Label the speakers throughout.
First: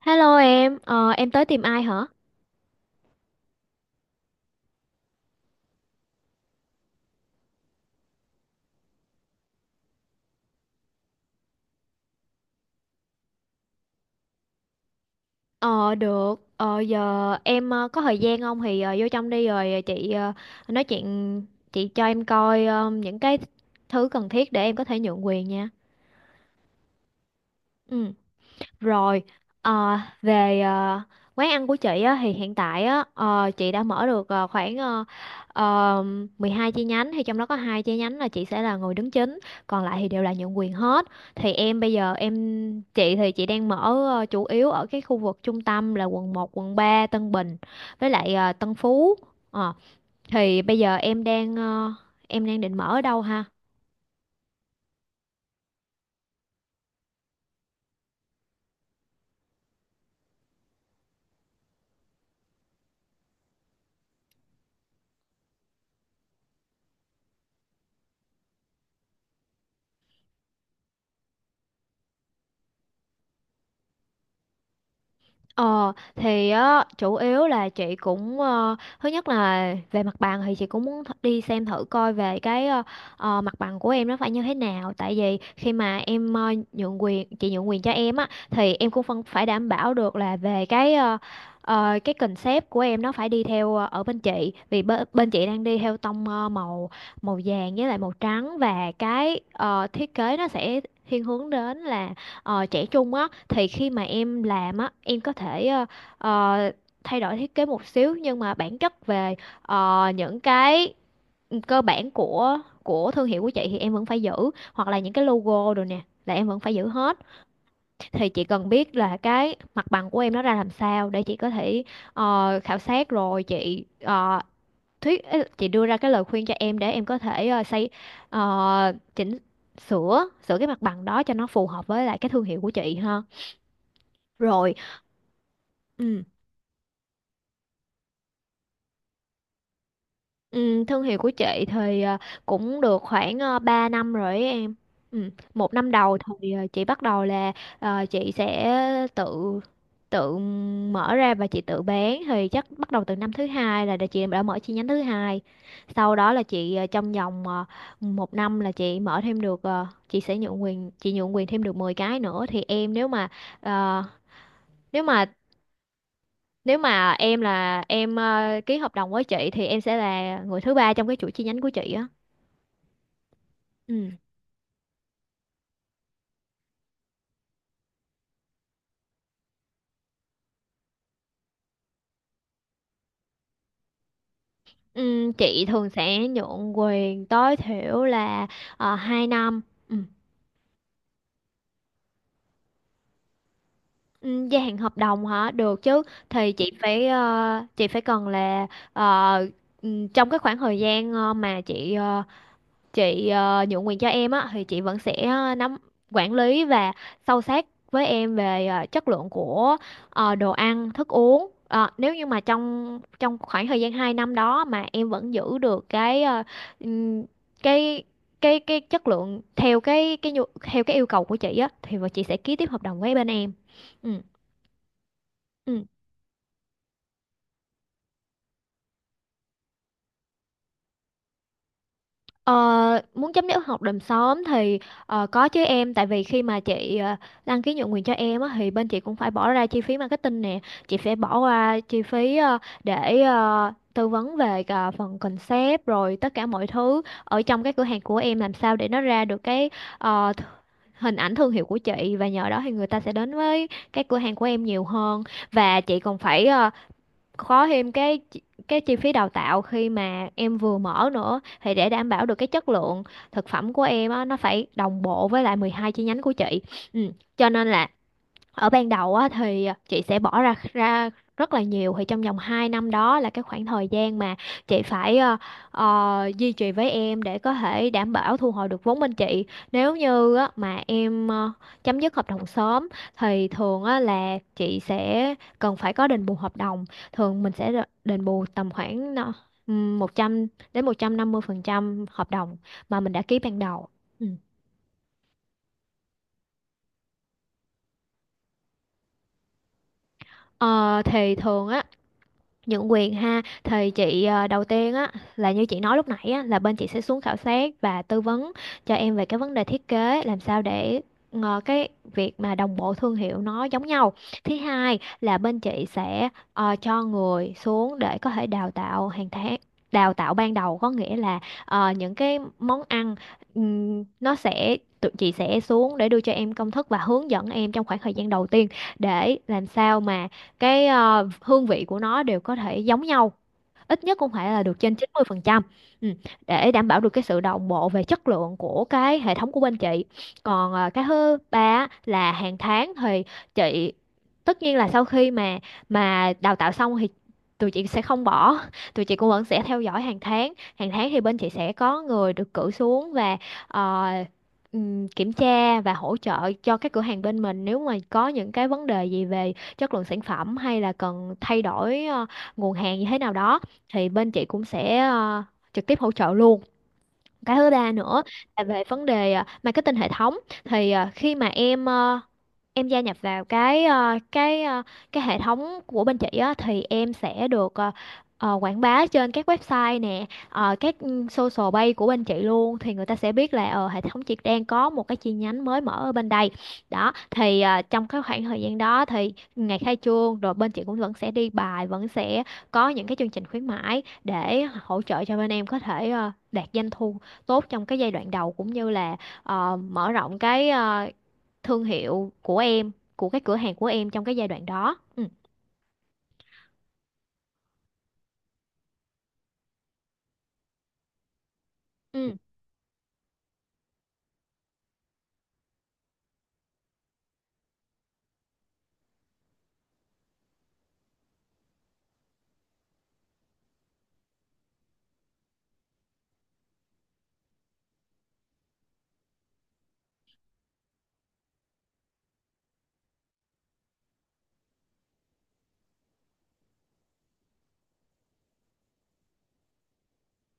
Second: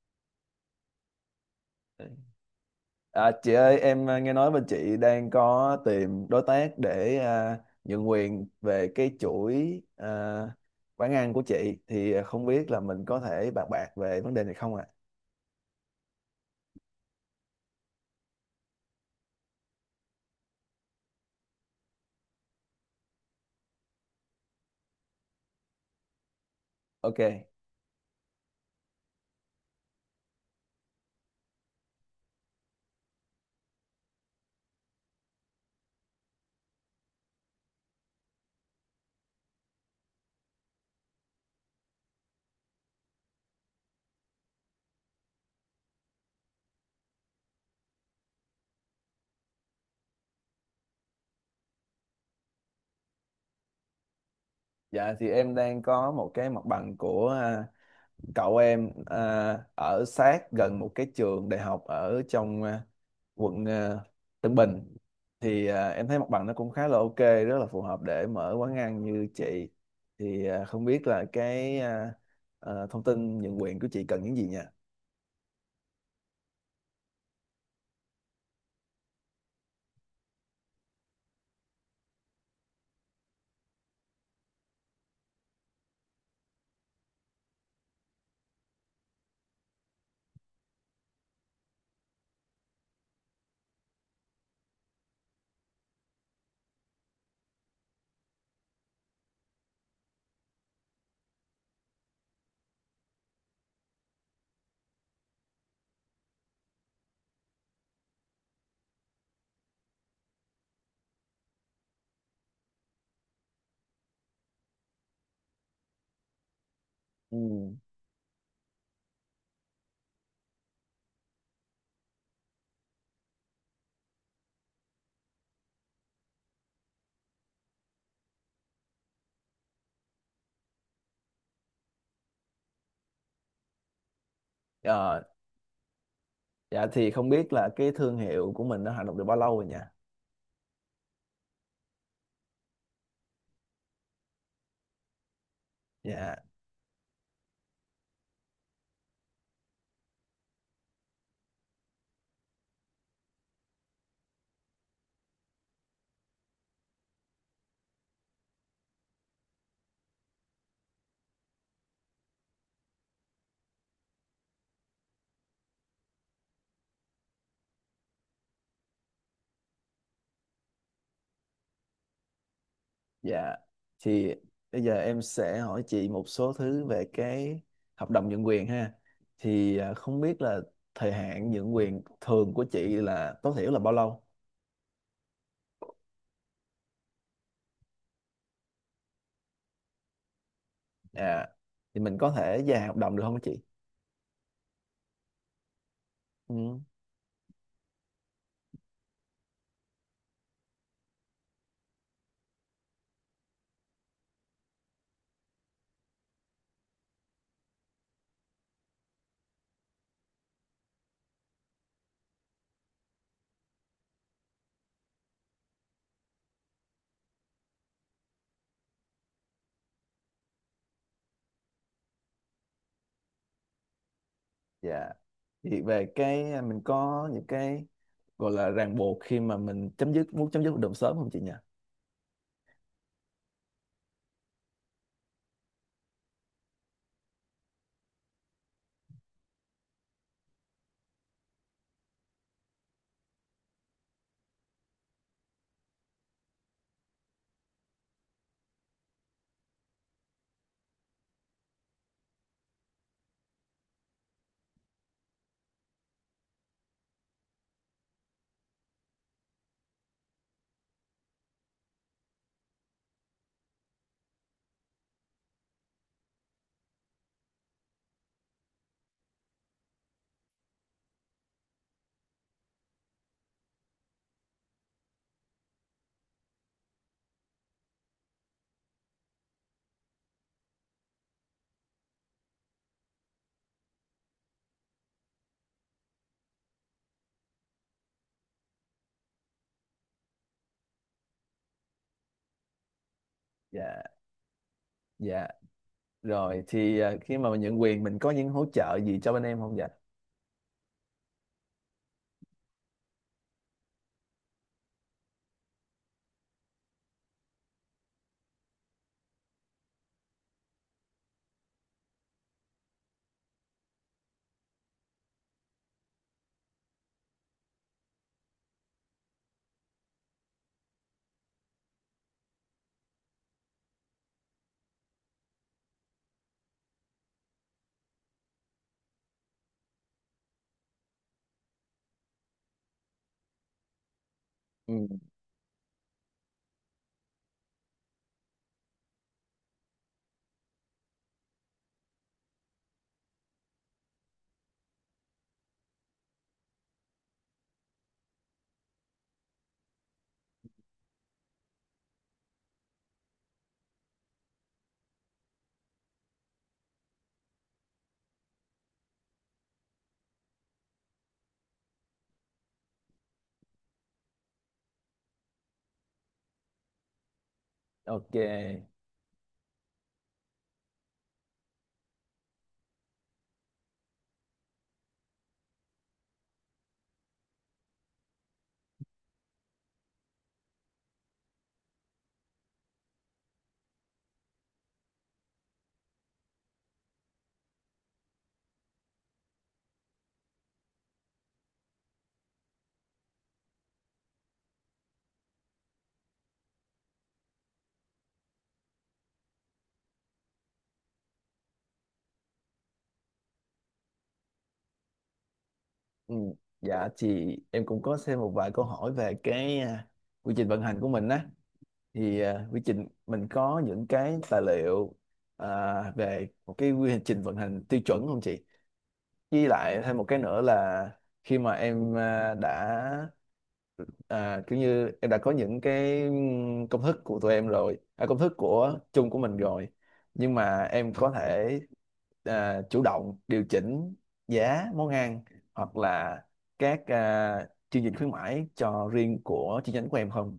Speaker 1: Hello em, em tới tìm ai hả?
Speaker 2: Chị ơi, nghe nói bên chị đang có tìm đối tác để nhượng quyền về cái chuỗi quán ăn của chị thì không biết là mình có thể bàn bạc về vấn đề này không ạ?
Speaker 1: Giờ em có thời gian không thì vô trong đi rồi chị nói chuyện, chị cho em coi những cái thứ cần thiết để em có thể nhượng quyền nha.
Speaker 2: Ok,
Speaker 1: Ừ. Rồi, ờ, về ờ, quán ăn của chị á, thì hiện tại á, chị đã mở được khoảng ờ, 12 chi nhánh thì trong đó có 2 chi nhánh là chị sẽ là người đứng chính, còn lại thì đều là nhượng quyền hết. Thì em bây giờ em Chị thì chị đang mở chủ yếu ở cái khu vực trung tâm là quận một quận 3 Tân Bình với lại Tân Phú. Ờ, thì bây giờ em đang định mở ở đâu ha?
Speaker 2: dạ thì em đang có một cái mặt bằng của cậu em ở sát gần một cái trường đại học ở trong quận Tân Bình thì em thấy mặt bằng nó cũng khá là ok, rất là phù hợp để mở quán ăn như chị, thì không biết là thông tin nhượng quyền của chị cần những gì nha.
Speaker 1: Ờ thì Á chủ yếu là chị cũng thứ nhất là về mặt bằng thì chị cũng muốn đi xem thử coi về cái mặt bằng của em nó phải như thế nào tại vì khi mà em ờ, nhượng quyền chị nhượng quyền cho em á thì em cũng phân phải đảm bảo được là về cái cái concept của em nó phải đi theo ở bên chị vì bên chị đang đi theo tông ờ, màu màu vàng với lại màu trắng và cái thiết kế nó sẽ thiên hướng đến là trẻ trung á thì khi mà em làm á em có thể ờ, thay đổi thiết kế một xíu nhưng mà bản chất về những cái cơ bản của thương hiệu của chị thì em vẫn phải giữ, hoặc là những cái logo rồi nè là em vẫn phải giữ hết.
Speaker 2: Ừ.
Speaker 1: Thì chị cần biết là cái mặt bằng của em nó ra làm sao để chị có thể khảo sát rồi chị ờ, thuyết ý là chị đưa ra cái lời khuyên cho em để em có thể chỉnh sửa sửa cái mặt bằng đó cho nó phù hợp với lại cái thương hiệu của chị ha. Rồi,
Speaker 2: Ờ,
Speaker 1: ừ,
Speaker 2: dạ thì không biết là cái thương hiệu của mình nó hoạt động được bao lâu rồi nha.
Speaker 1: ừ, thương hiệu của chị thì cũng được khoảng 3 năm rồi ấy em. Ừ, một năm đầu
Speaker 2: Dạ.
Speaker 1: thì chị bắt đầu là chị sẽ tự tự mở ra và chị tự bán thì chắc bắt đầu từ năm thứ hai là chị đã mở chi nhánh thứ hai. Sau đó là chị trong vòng một năm là chị mở thêm được chị sẽ nhượng quyền thêm được 10 cái nữa. Thì em nếu mà ờ, nếu mà Nếu mà em là em ký hợp đồng với chị thì em sẽ là người thứ ba trong cái chuỗi chi nhánh của chị á.
Speaker 2: Dạ
Speaker 1: Ừ.
Speaker 2: thì bây giờ em sẽ hỏi chị một số thứ về cái hợp đồng nhượng quyền ha, thì không biết là thời hạn nhượng quyền thường của chị là tối thiểu là bao lâu.
Speaker 1: Ừ, chị thường sẽ nhượng quyền tối thiểu là 2 năm. Ừ.
Speaker 2: Dạ thì mình có thể dài hợp đồng được không chị?
Speaker 1: Ừ, gia hạn hợp đồng hả? Được chứ. Thì chị
Speaker 2: Ừ.
Speaker 1: phải chị phải cần là ờ, trong cái khoảng thời gian mà chị nhượng quyền cho em á thì chị vẫn sẽ nắm quản lý và sâu sát với em về chất lượng của đồ ăn thức uống. Ờ, nếu như mà trong trong khoảng thời gian 2 năm đó mà em vẫn giữ được cái ừm, cái chất lượng theo theo cái yêu cầu của chị á thì vợ chị sẽ ký tiếp hợp đồng với bên em. Ừ.
Speaker 2: Dạ.
Speaker 1: Ừ.
Speaker 2: Thì về cái mình có những cái gọi là ràng buộc khi mà mình chấm dứt muốn chấm dứt hợp đồng sớm không chị nhỉ?
Speaker 1: Ờ, muốn chấm dứt hợp đồng sớm thì có chứ em, tại vì khi mà chị đăng ký nhượng quyền cho em á, thì bên chị cũng phải bỏ ra chi phí marketing nè, chị phải bỏ qua chi phí để tư vấn về cả phần concept rồi tất cả mọi thứ ở trong cái cửa hàng của em làm sao để nó ra được cái ờ, th- hình ảnh thương hiệu của chị, và nhờ đó thì người ta sẽ đến với cái cửa hàng của em nhiều hơn. Và chị còn phải có thêm cái chi phí đào tạo khi mà em vừa mở nữa, thì để đảm bảo được cái chất lượng thực phẩm của em á, nó phải đồng bộ với lại 12 chi nhánh của chị. Ừ. Cho nên là ở ban đầu á, thì à, chị sẽ bỏ ra ra rất là nhiều. Thì trong vòng 2 năm đó là cái khoảng thời gian mà chị phải duy trì với em để có thể đảm bảo thu hồi được vốn bên chị. Nếu như á, mà em chấm dứt hợp đồng sớm thì thường á, là chị sẽ cần phải có đền bù hợp đồng. Thường mình sẽ đền bù tầm khoảng 100 đến 150% hợp đồng mà mình đã ký ban đầu.
Speaker 2: Dạ.
Speaker 1: Ừ.
Speaker 2: Dạ. Rồi thì khi mà mình nhận quyền mình có những hỗ trợ gì cho bên em không dạ?
Speaker 1: Ờ, thì thường á nhượng quyền ha thì chị đầu tiên á là như chị nói lúc nãy á, là bên chị sẽ xuống khảo sát và tư vấn cho em về cái vấn đề thiết kế làm sao để cái việc mà đồng bộ thương hiệu nó giống nhau. Thứ hai là bên chị sẽ cho người xuống để có thể đào tạo hàng tháng. Đào tạo ban đầu có nghĩa là những cái món ăn, nó sẽ tụi chị sẽ xuống để đưa cho em công thức và hướng dẫn em trong khoảng thời gian đầu tiên để làm sao mà cái hương vị của nó đều có thể giống nhau, ít nhất cũng phải là được
Speaker 2: Ừ.
Speaker 1: trên 90%. Ừ, để đảm bảo được cái sự đồng bộ về chất lượng của cái hệ thống của bên chị. Còn à, cái thứ ba á, là hàng tháng thì chị, tất nhiên là sau khi mà đào tạo xong thì tụi chị sẽ không bỏ, tụi chị cũng vẫn sẽ theo dõi hàng tháng. Hàng tháng thì bên chị sẽ có người được cử xuống và ờ, kiểm tra và hỗ trợ cho các cửa hàng bên mình, nếu mà có những cái vấn đề gì về chất lượng sản phẩm hay là cần thay đổi nguồn hàng như thế nào đó thì bên chị cũng sẽ trực tiếp hỗ trợ luôn. Cái thứ ba nữa
Speaker 2: Ok.
Speaker 1: là về vấn đề marketing hệ thống, thì khi mà em gia nhập vào cái hệ thống của bên chị á thì em sẽ được quảng bá trên các website nè, các social page của bên chị luôn, thì người ta sẽ biết là hệ thống chị đang có một cái chi nhánh mới mở ở bên đây. Đó, thì trong cái khoảng thời gian đó thì ngày khai trương rồi bên chị cũng vẫn sẽ đi bài, vẫn sẽ có những cái chương trình khuyến mãi để hỗ trợ cho bên em có thể đạt doanh thu tốt trong cái giai đoạn đầu, cũng như là mở rộng cái thương hiệu của em, của cái cửa hàng của em trong cái giai đoạn đó. Ừ.
Speaker 2: Ừ. Dạ chị, em cũng có xem một vài câu hỏi về cái quy trình vận hành của mình á.
Speaker 1: Ừ.
Speaker 2: Thì quy trình mình có những cái tài liệu à, về một cái quy trình vận hành tiêu chuẩn không chị? Với lại thêm một cái nữa là khi mà em đã kiểu như em đã có những cái công thức của tụi em rồi, công thức của chung của mình rồi, nhưng mà em có thể chủ động điều chỉnh giá món ăn hoặc là các chương trình khuyến mãi cho riêng của chi nhánh của em không?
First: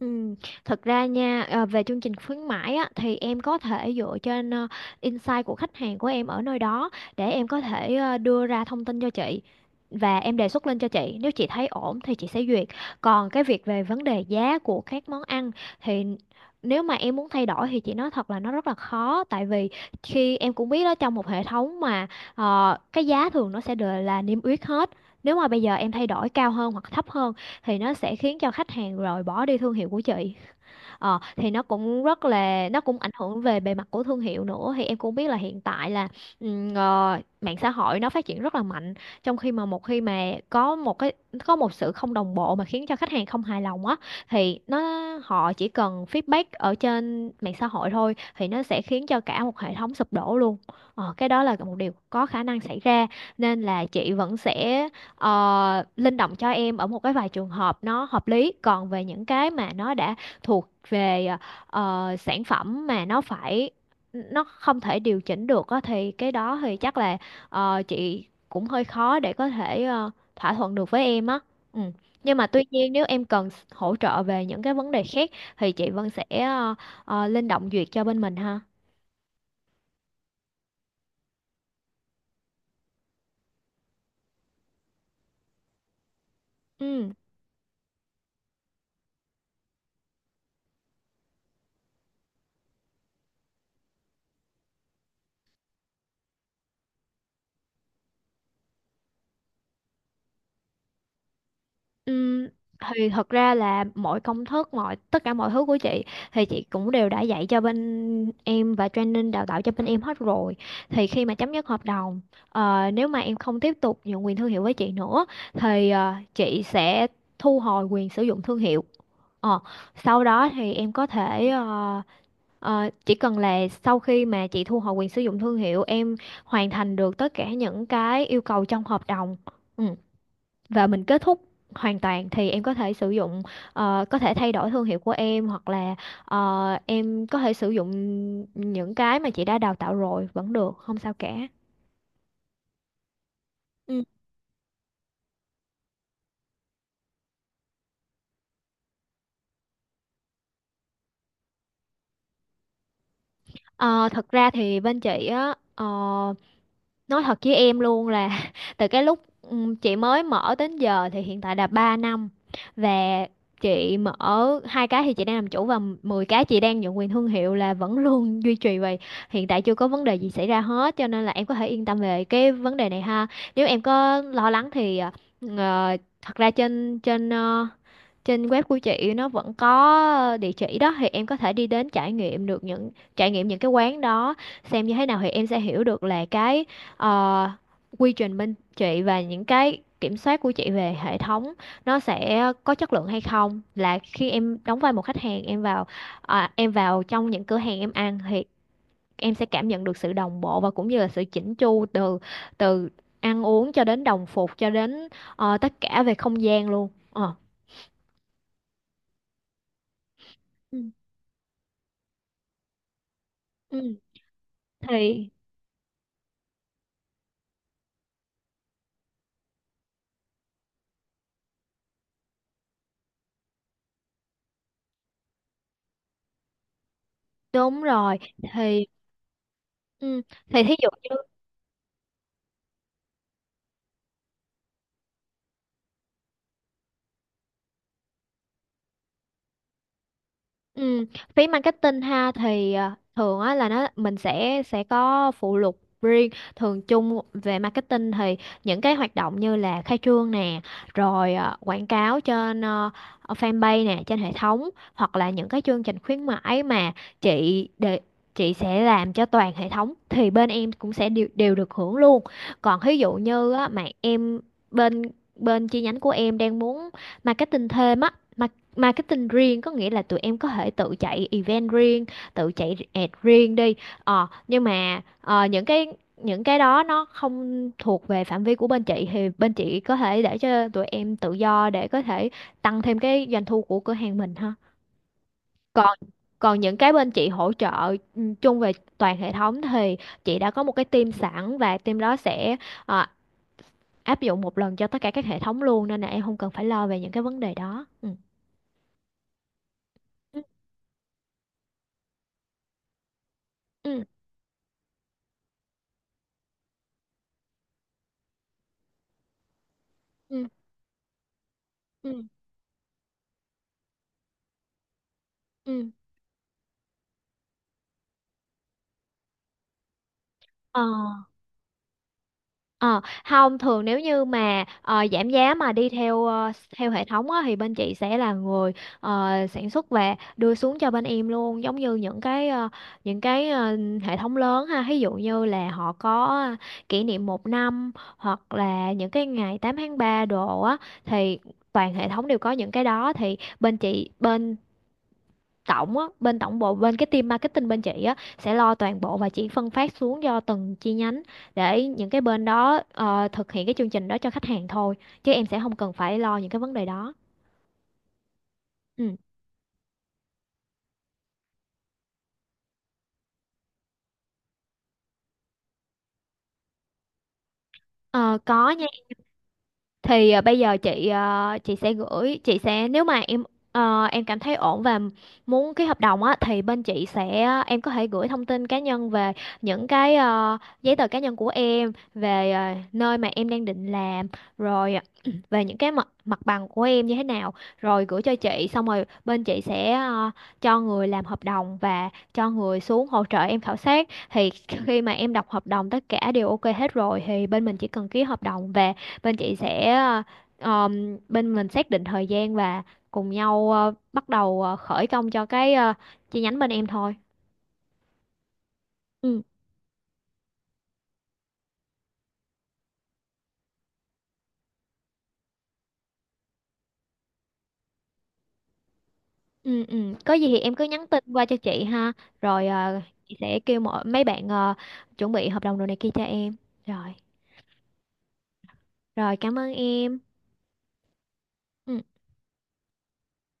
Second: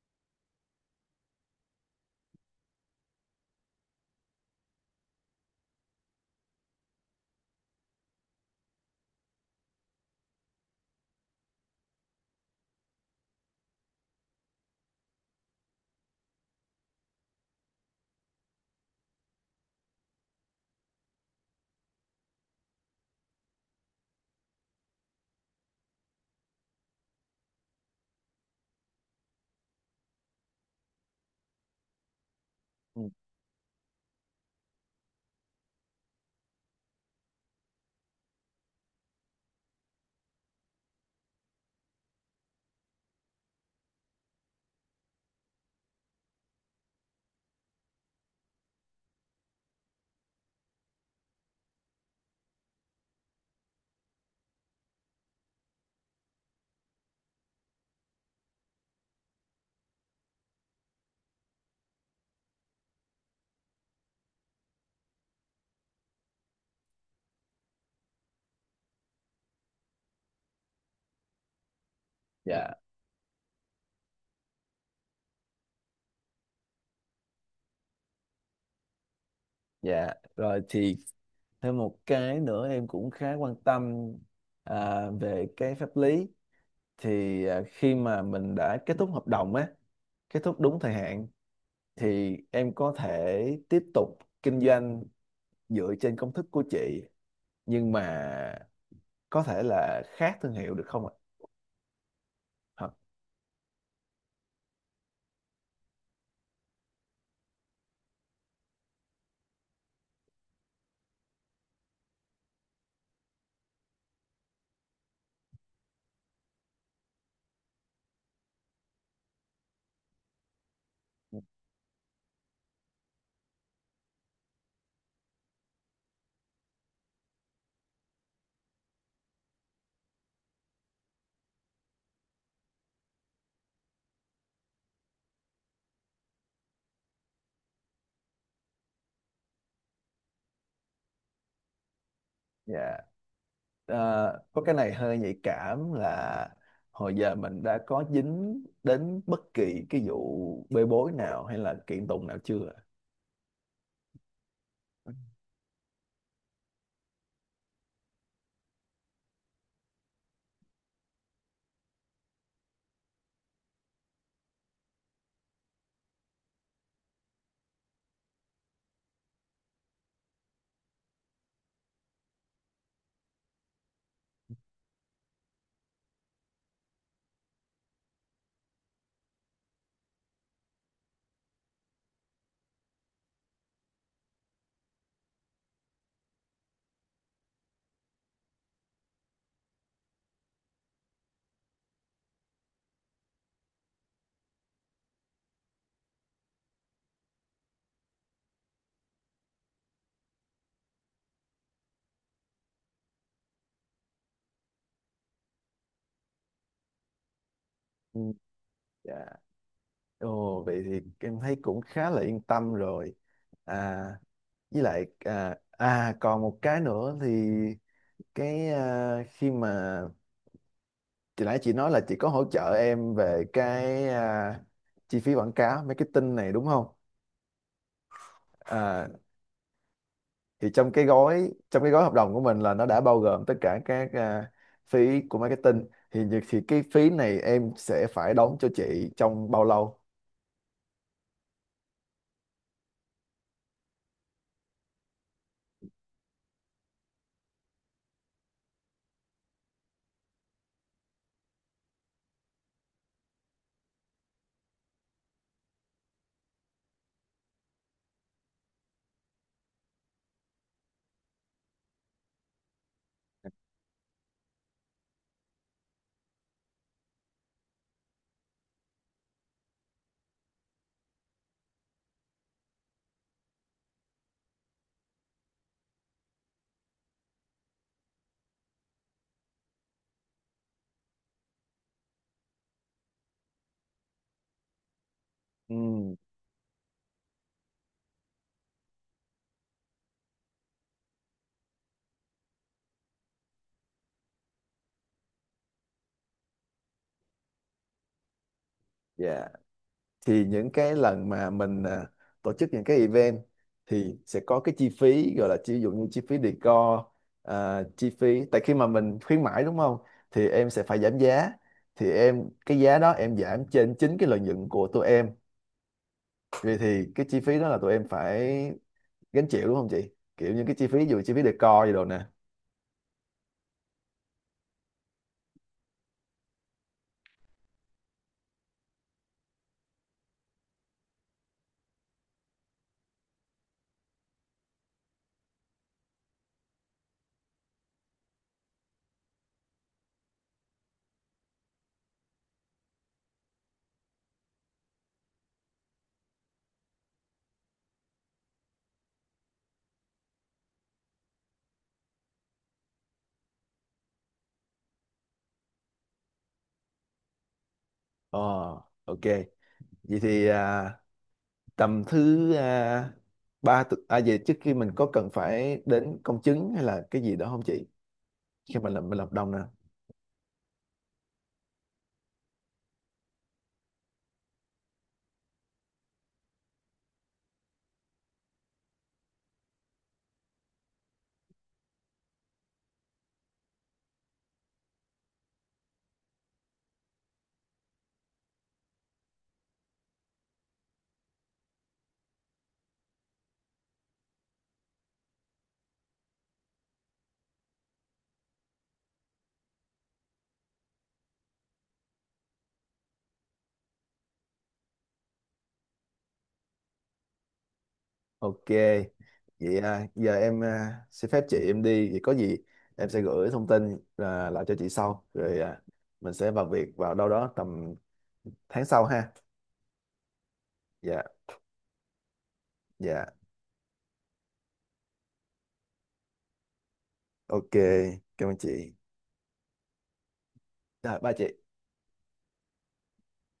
Speaker 1: Ừ. Thật ra nha, về chương trình khuyến mãi á, thì em có thể dựa trên insight của khách hàng của em ở nơi đó để em có thể đưa ra thông tin cho chị và em đề xuất lên cho chị, nếu chị thấy ổn thì chị sẽ duyệt. Còn cái việc về vấn đề giá của các món ăn thì nếu mà em muốn thay đổi thì chị nói thật là nó rất là khó, tại vì khi em cũng biết đó, trong một hệ thống mà cái giá thường nó sẽ đều là niêm yết hết, nếu mà bây giờ em thay đổi cao hơn hoặc thấp hơn thì nó sẽ khiến cho khách hàng rồi bỏ đi thương hiệu của chị. Ờ, thì nó cũng rất là nó cũng ảnh
Speaker 2: Ừ.
Speaker 1: hưởng về bề mặt của thương hiệu nữa, thì em cũng biết là hiện tại là mạng xã hội nó phát triển rất là mạnh, trong khi mà một khi mà có một sự không đồng bộ mà khiến cho khách hàng không hài lòng á thì nó, họ chỉ cần feedback ở trên mạng xã hội thôi thì nó sẽ khiến cho cả một hệ thống sụp đổ luôn. Ờ, cái đó là một điều có khả năng xảy ra, nên là chị vẫn sẽ linh động cho em ở một cái vài trường hợp nó hợp lý. Còn về những cái mà nó đã thuộc về sản phẩm mà nó phải, nó không thể điều chỉnh được á thì cái đó thì chắc là chị cũng hơi khó để có thể thỏa thuận được với em á. Ừ. Nhưng mà tuy
Speaker 2: Dạ.
Speaker 1: nhiên, nếu em cần hỗ trợ về những cái vấn đề khác thì chị vẫn sẽ linh động duyệt cho bên mình ha.
Speaker 2: Dạ rồi thì thêm một cái nữa em cũng khá quan tâm về cái pháp lý,
Speaker 1: Ừ.
Speaker 2: thì khi mà mình đã kết thúc hợp đồng á, kết thúc đúng thời hạn, thì em có thể tiếp tục kinh doanh dựa trên công thức của chị nhưng mà có thể là khác thương hiệu được không ạ?
Speaker 1: Ừm,
Speaker 2: Hả?
Speaker 1: thì thật ra là mọi công thức, mọi tất cả mọi thứ của chị thì chị cũng đều đã dạy cho bên em và training đào tạo cho bên em hết rồi. Thì khi mà chấm dứt hợp đồng, nếu mà em không tiếp tục nhượng quyền thương hiệu với chị nữa thì chị sẽ thu hồi quyền sử dụng thương hiệu. Ờ, Sau đó thì em có thể chỉ cần là sau khi mà chị thu hồi quyền sử dụng thương hiệu, em hoàn thành được tất cả những cái yêu cầu trong hợp đồng, Ừ, và mình kết thúc hoàn toàn thì em có thể sử dụng, có thể thay đổi thương hiệu của em, hoặc là em có thể sử dụng những cái mà chị đã đào tạo rồi vẫn được, không sao cả.
Speaker 2: Dạ. Ờ,
Speaker 1: Ừ.
Speaker 2: có cái này hơi nhạy cảm là hồi giờ mình đã có dính đến bất kỳ cái vụ bê bối nào hay là kiện tụng nào chưa ạ?
Speaker 1: Ờ, thật ra thì bên chị á, nói thật với em luôn là từ cái lúc chị mới mở đến giờ thì hiện tại là 3 năm, và chị mở 2 cái thì chị đang làm chủ, và 10 cái chị đang nhận quyền thương hiệu là vẫn luôn duy trì vậy. Hiện tại chưa có vấn đề gì xảy ra hết, cho nên là em có thể yên tâm về cái vấn đề này ha. Nếu em có lo lắng thì thật ra trên trên trên web của chị nó vẫn có địa chỉ đó, thì em có thể đi đến trải nghiệm được những trải nghiệm những cái quán đó, xem như thế nào thì em sẽ hiểu được là cái ờ, quy trình bên chị và những cái kiểm soát của chị về hệ thống nó sẽ có chất lượng hay không. Là khi em đóng vai một khách hàng em vào, à, em vào trong những cửa hàng em ăn thì em sẽ cảm nhận được sự đồng bộ và cũng như là sự chỉnh chu từ từ ăn uống cho đến đồng phục, cho đến tất cả về không gian luôn. Ờ.
Speaker 2: Ừ. Dạ. Ồ, vậy
Speaker 1: Ừ.
Speaker 2: thì em thấy cũng khá là yên tâm rồi.
Speaker 1: Ừ.
Speaker 2: À, với lại
Speaker 1: Thì
Speaker 2: còn một cái nữa thì cái khi mà chị nói là chị có hỗ trợ em về cái chi phí quảng cáo marketing này đúng không?
Speaker 1: đúng rồi, thì
Speaker 2: à,
Speaker 1: ừ, thì
Speaker 2: thì
Speaker 1: thí dụ
Speaker 2: trong cái
Speaker 1: như
Speaker 2: gói trong cái gói hợp đồng của mình là nó đã bao gồm tất cả các phí của marketing thì cái phí này em sẽ phải đóng cho chị trong bao lâu?
Speaker 1: Ừ, phí marketing ha, thì à, thường á là nó mình sẽ có phụ lục riêng, thường chung về marketing thì những cái hoạt động như là khai trương nè, rồi à, quảng cáo trên fanpage nè, trên hệ thống, hoặc là những cái chương trình khuyến mãi mà chị để, chị sẽ làm cho toàn hệ thống thì bên em cũng sẽ đều được hưởng luôn. Còn ví dụ như á, mà em bên bên chi nhánh của em đang muốn marketing thêm á, marketing riêng, có nghĩa là tụi em có thể tự chạy event riêng, tự chạy ad riêng đi. Ờ, nhưng mà những cái đó nó không thuộc về phạm vi của bên chị thì bên chị có thể để cho tụi em tự do để có thể tăng thêm cái doanh thu của cửa hàng mình ha. còn
Speaker 2: Ừ.
Speaker 1: còn những cái bên chị hỗ trợ ừ, chung về toàn hệ thống thì chị đã có một cái team sẵn, và team đó sẽ ờ, áp dụng một lần cho tất cả các hệ thống luôn, nên là em không cần phải lo về những cái vấn đề đó. Ừ.
Speaker 2: Dạ thì những cái lần mà mình tổ chức những cái event
Speaker 1: Ừ.
Speaker 2: thì sẽ có cái chi phí gọi là ví dụ như chi phí decor, chi phí tại khi mà mình khuyến mãi đúng không?
Speaker 1: Ừ.
Speaker 2: Thì em sẽ phải giảm giá, thì
Speaker 1: Ừ.
Speaker 2: em cái giá đó em giảm trên chính cái lợi nhuận của tụi em,
Speaker 1: Ừ.
Speaker 2: vì thì cái chi phí đó là tụi em phải gánh chịu đúng không chị, kiểu những cái
Speaker 1: Ờ,
Speaker 2: chi phí ví dụ chi phí decor gì đồ nè.
Speaker 1: ờ, không, thường nếu như mà giảm giá mà đi theo theo hệ thống á, thì bên chị sẽ là người sản xuất và đưa xuống cho bên em luôn, giống như những cái những cái hệ thống lớn ha, ví dụ như là họ có kỷ niệm 1 năm, hoặc là những cái ngày 8/3 đồ á thì toàn hệ thống đều có những cái đó, thì bên chị bên tổng á, bên tổng bộ, bên cái team marketing bên chị á sẽ lo toàn bộ, và chỉ phân phát xuống cho từng chi nhánh để những cái bên đó thực hiện cái chương trình đó cho khách hàng thôi, chứ em sẽ không cần phải lo những cái vấn đề đó.
Speaker 2: Ờ,
Speaker 1: Ừ.
Speaker 2: ok. Vậy thì tầm thứ à, ba tu- à vậy trước khi mình có cần phải đến công chứng hay là cái gì đó không chị,
Speaker 1: Ờ, có
Speaker 2: khi
Speaker 1: nha.
Speaker 2: mà làm bên hợp đồng nè?
Speaker 1: Thì bây giờ chị, chị sẽ gửi, chị sẽ, nếu mà em em cảm thấy ổn và muốn ký hợp đồng á thì bên chị sẽ, em có thể gửi thông tin cá nhân về những cái giấy tờ cá nhân của em, về nơi mà em đang định làm, rồi về những cái mặt mặt bằng của em như thế nào, rồi gửi cho chị, xong rồi bên chị sẽ cho người làm hợp đồng và cho người xuống hỗ trợ em khảo sát. Thì khi mà em đọc hợp đồng tất cả đều ok hết rồi thì bên mình chỉ cần ký hợp đồng về, bên chị sẽ bên mình xác định thời gian và cùng nhau bắt đầu khởi công cho cái chi nhánh bên em thôi.
Speaker 2: Ok,
Speaker 1: Ừ.
Speaker 2: vậy giờ em xin phép chị em đi, vậy có gì em sẽ gửi thông tin lại cho chị sau, rồi mình sẽ vào việc vào đâu đó tầm tháng sau ha.
Speaker 1: Ừ, ừ, có gì thì em cứ nhắn
Speaker 2: Dạ.
Speaker 1: tin qua cho chị ha. Rồi,
Speaker 2: Dạ.
Speaker 1: chị sẽ kêu mọi mấy bạn chuẩn bị hợp đồng đồ này kia cho em, rồi.
Speaker 2: Ok, cảm ơn chị.
Speaker 1: Rồi, cảm ơn em.
Speaker 2: Rồi ba chị.
Speaker 1: Ừ.